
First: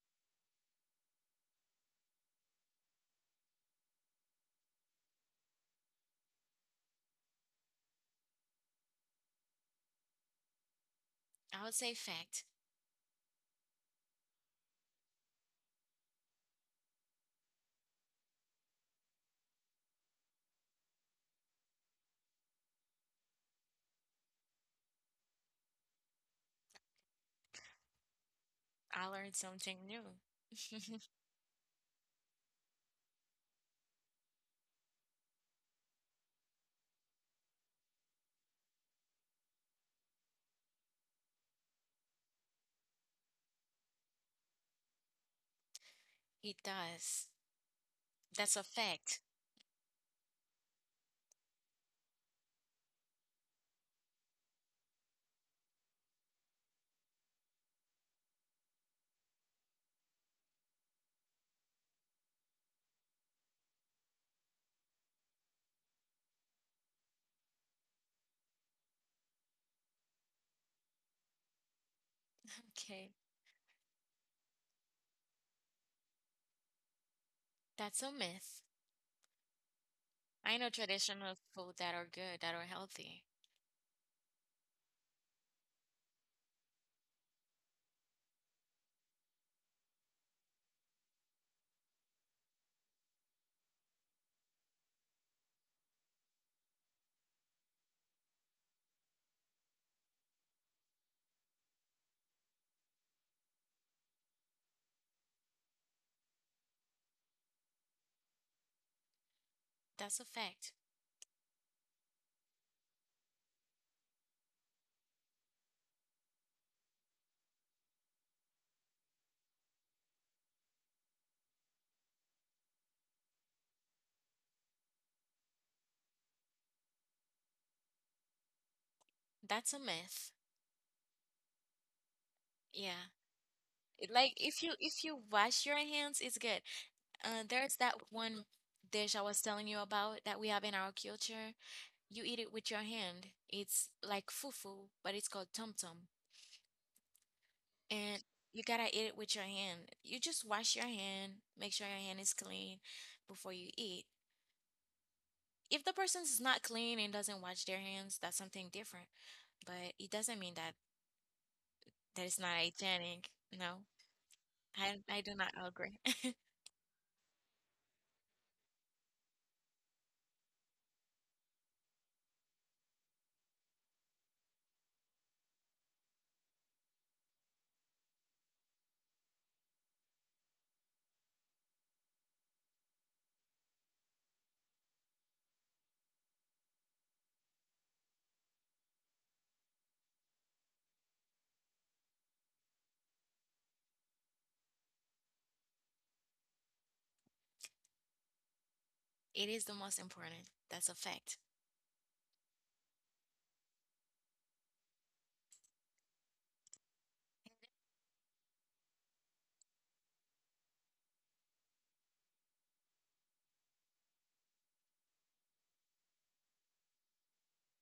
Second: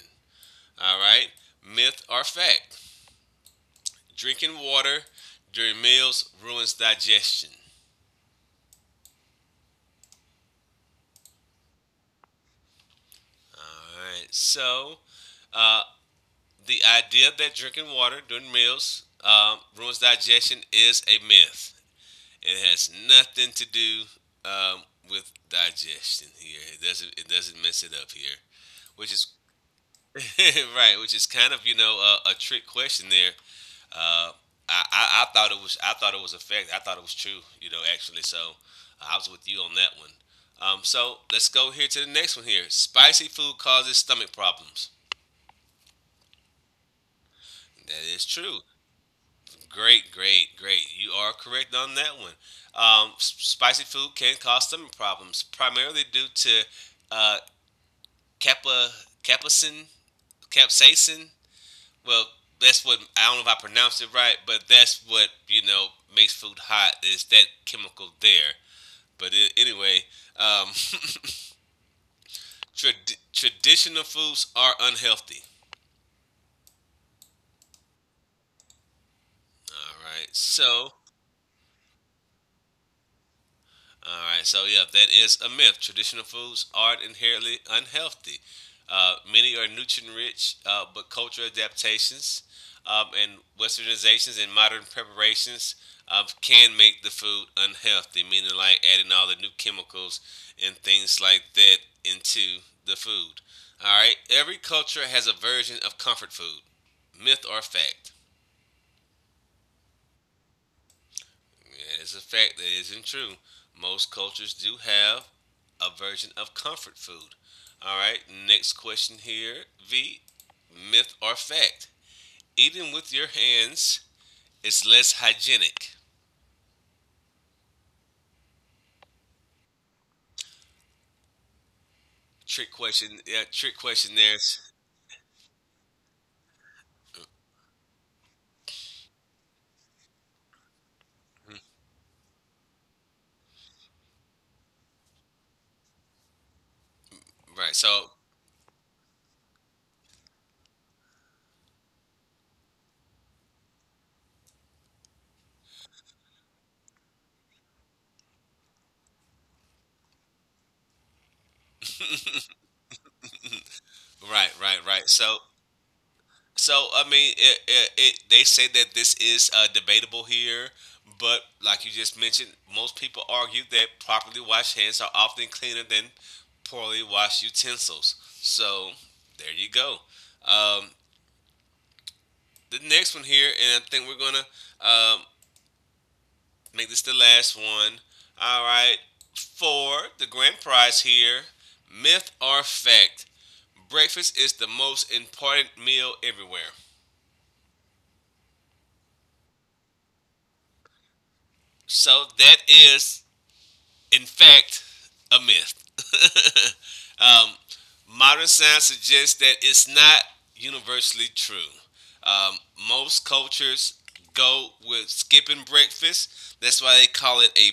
S1: All right, myth or fact? Drinking water during meals ruins digestion.
S2: I would say fact.
S1: All right, so uh, the idea that drinking water during meals ruins digestion is a myth. It has nothing to do um, with digestion here. It doesn't. It doesn't mess it up here,
S2: I
S1: which is
S2: learned something new.
S1: right. Which is kind of a trick question there. Uh, I thought it was effective. I thought it was true, you know, actually. So I was with you on that one. So let's go here to the next one here. Spicy food causes stomach problems.
S2: It does.
S1: That is
S2: That's
S1: true.
S2: a fact.
S1: Great, great, great. You are correct on that one. Spicy food can cause stomach problems, primarily due to uh, kappa, capsaicin, capsaicin. Well, that's what, I don't know if I pronounced it right, but that's what, you know, makes food hot, is that chemical there. But it, anyway, um,
S2: Okay.
S1: traditional foods are unhealthy.
S2: That's a myth.
S1: All right.
S2: I know
S1: So,
S2: traditional food that are good, that are healthy.
S1: all right. So, yeah, that is a myth. Traditional foods are inherently unhealthy. Many are nutrient rich, but cultural adaptations and westernizations and modern preparations can make the food unhealthy, meaning like adding all the new chemicals and things like that into the food. All right. Every culture has a version of comfort food. Myth or fact?
S2: That's a fact.
S1: It is a fact that isn't true. Most cultures do have a version of comfort food. All right, next question here, V. Myth or fact? Eating with your hands is less hygienic.
S2: That's a myth.
S1: Trick
S2: Yeah.
S1: question. Yeah, trick question
S2: Like
S1: there.
S2: if you wash your hands, it's good. There's that one dish I was telling you about that we have in our culture. You eat it with your hand. It's like fufu, but it's called tom tom.
S1: Right. So,
S2: And you gotta eat it with your hand. You just wash your hand, make sure your hand is clean before you eat. If the person's not clean and doesn't wash their hands, that's something different. But it doesn't mean that is not hygienic. No,
S1: right, right, right.
S2: I do
S1: So,
S2: not agree.
S1: so I mean, it they say that this is debatable here, but like you just mentioned, most people argue that properly washed hands are often cleaner than poorly washed utensils. So there you go. Um, the next one here, and I think we're gonna um, make this the last one. All right, for the grand prize here, myth or fact: breakfast is the most important meal everywhere.
S2: It is the most important. That's a fact.
S1: So that is, in fact, a myth. um, Modern science suggests that it's not universally true. Um, Most cultures go with skipping breakfast. That's why they call it a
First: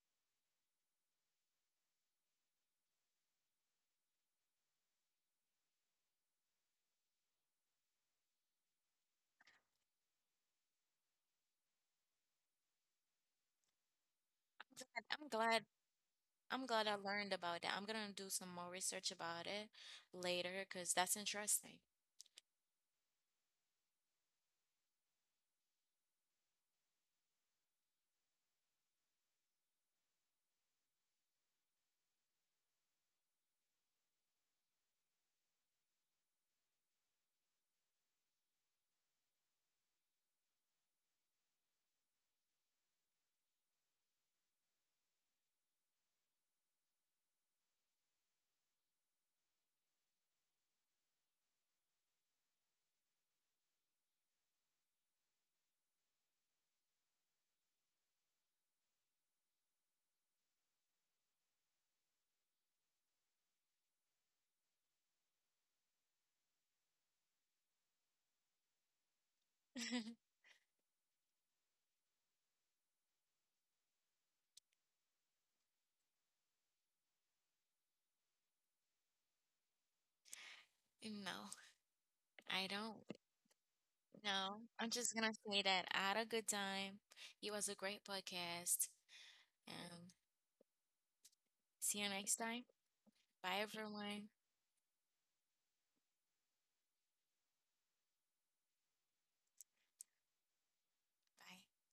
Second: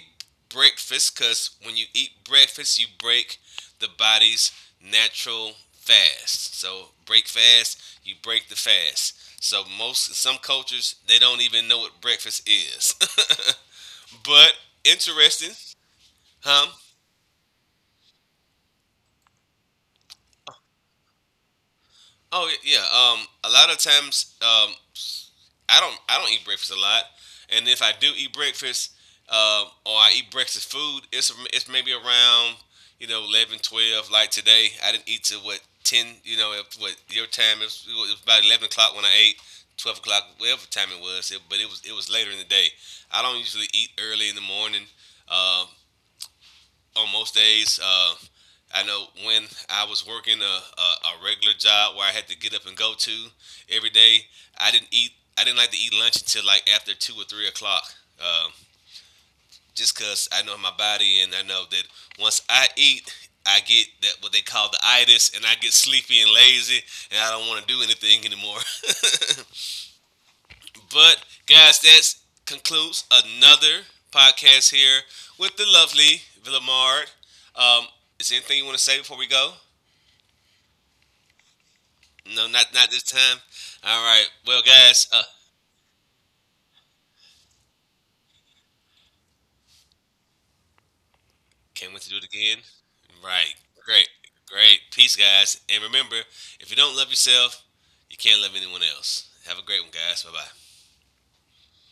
S1: breakfast, because when you eat breakfast, you break the body's natural fast. So break fast, you break the fast. So most, some cultures, they don't even know what breakfast is. But
S2: I'm glad. I'm
S1: interesting,
S2: glad. I'm
S1: huh?
S2: glad I learned about that. I'm gonna do some more research about it later because that's interesting.
S1: Oh yeah. A lot of times, I don't eat breakfast a lot, and if I do eat breakfast, or I eat breakfast food, it's maybe around, you know, 11, 12 Like today, I didn't eat till what, 10. You know, if, what your time is? It was about 11 o'clock when I ate. 12 o'clock, whatever time it was, it, but it was later in the day. I don't usually eat early in the morning. Um, on most days. I know when I was working a regular job where I had to get up and go to every day, I didn't eat. I didn't like to eat lunch until like after 2 or 3 o'clock, um, just because I know my body and I know that once I eat, I get that what they call the itis, and I get sleepy and lazy, and I don't want to do anything anymore. But guys, that concludes another podcast here with the lovely Villamard. Um, is there anything you want to say before we go?
S2: No,
S1: No,
S2: I
S1: not not
S2: don't.
S1: this time. All right.
S2: No,
S1: Well,
S2: I'm
S1: guys,
S2: just gonna say that I had a good time. It was a great podcast. And
S1: can't
S2: see
S1: wait
S2: you
S1: to do it
S2: next
S1: again.
S2: time.
S1: Right.
S2: Bye,
S1: Great.
S2: everyone.
S1: Great. Peace, guys. And remember, if you don't love yourself, you can't love anyone else. Have a great one, guys. Bye bye.
S2: Bye.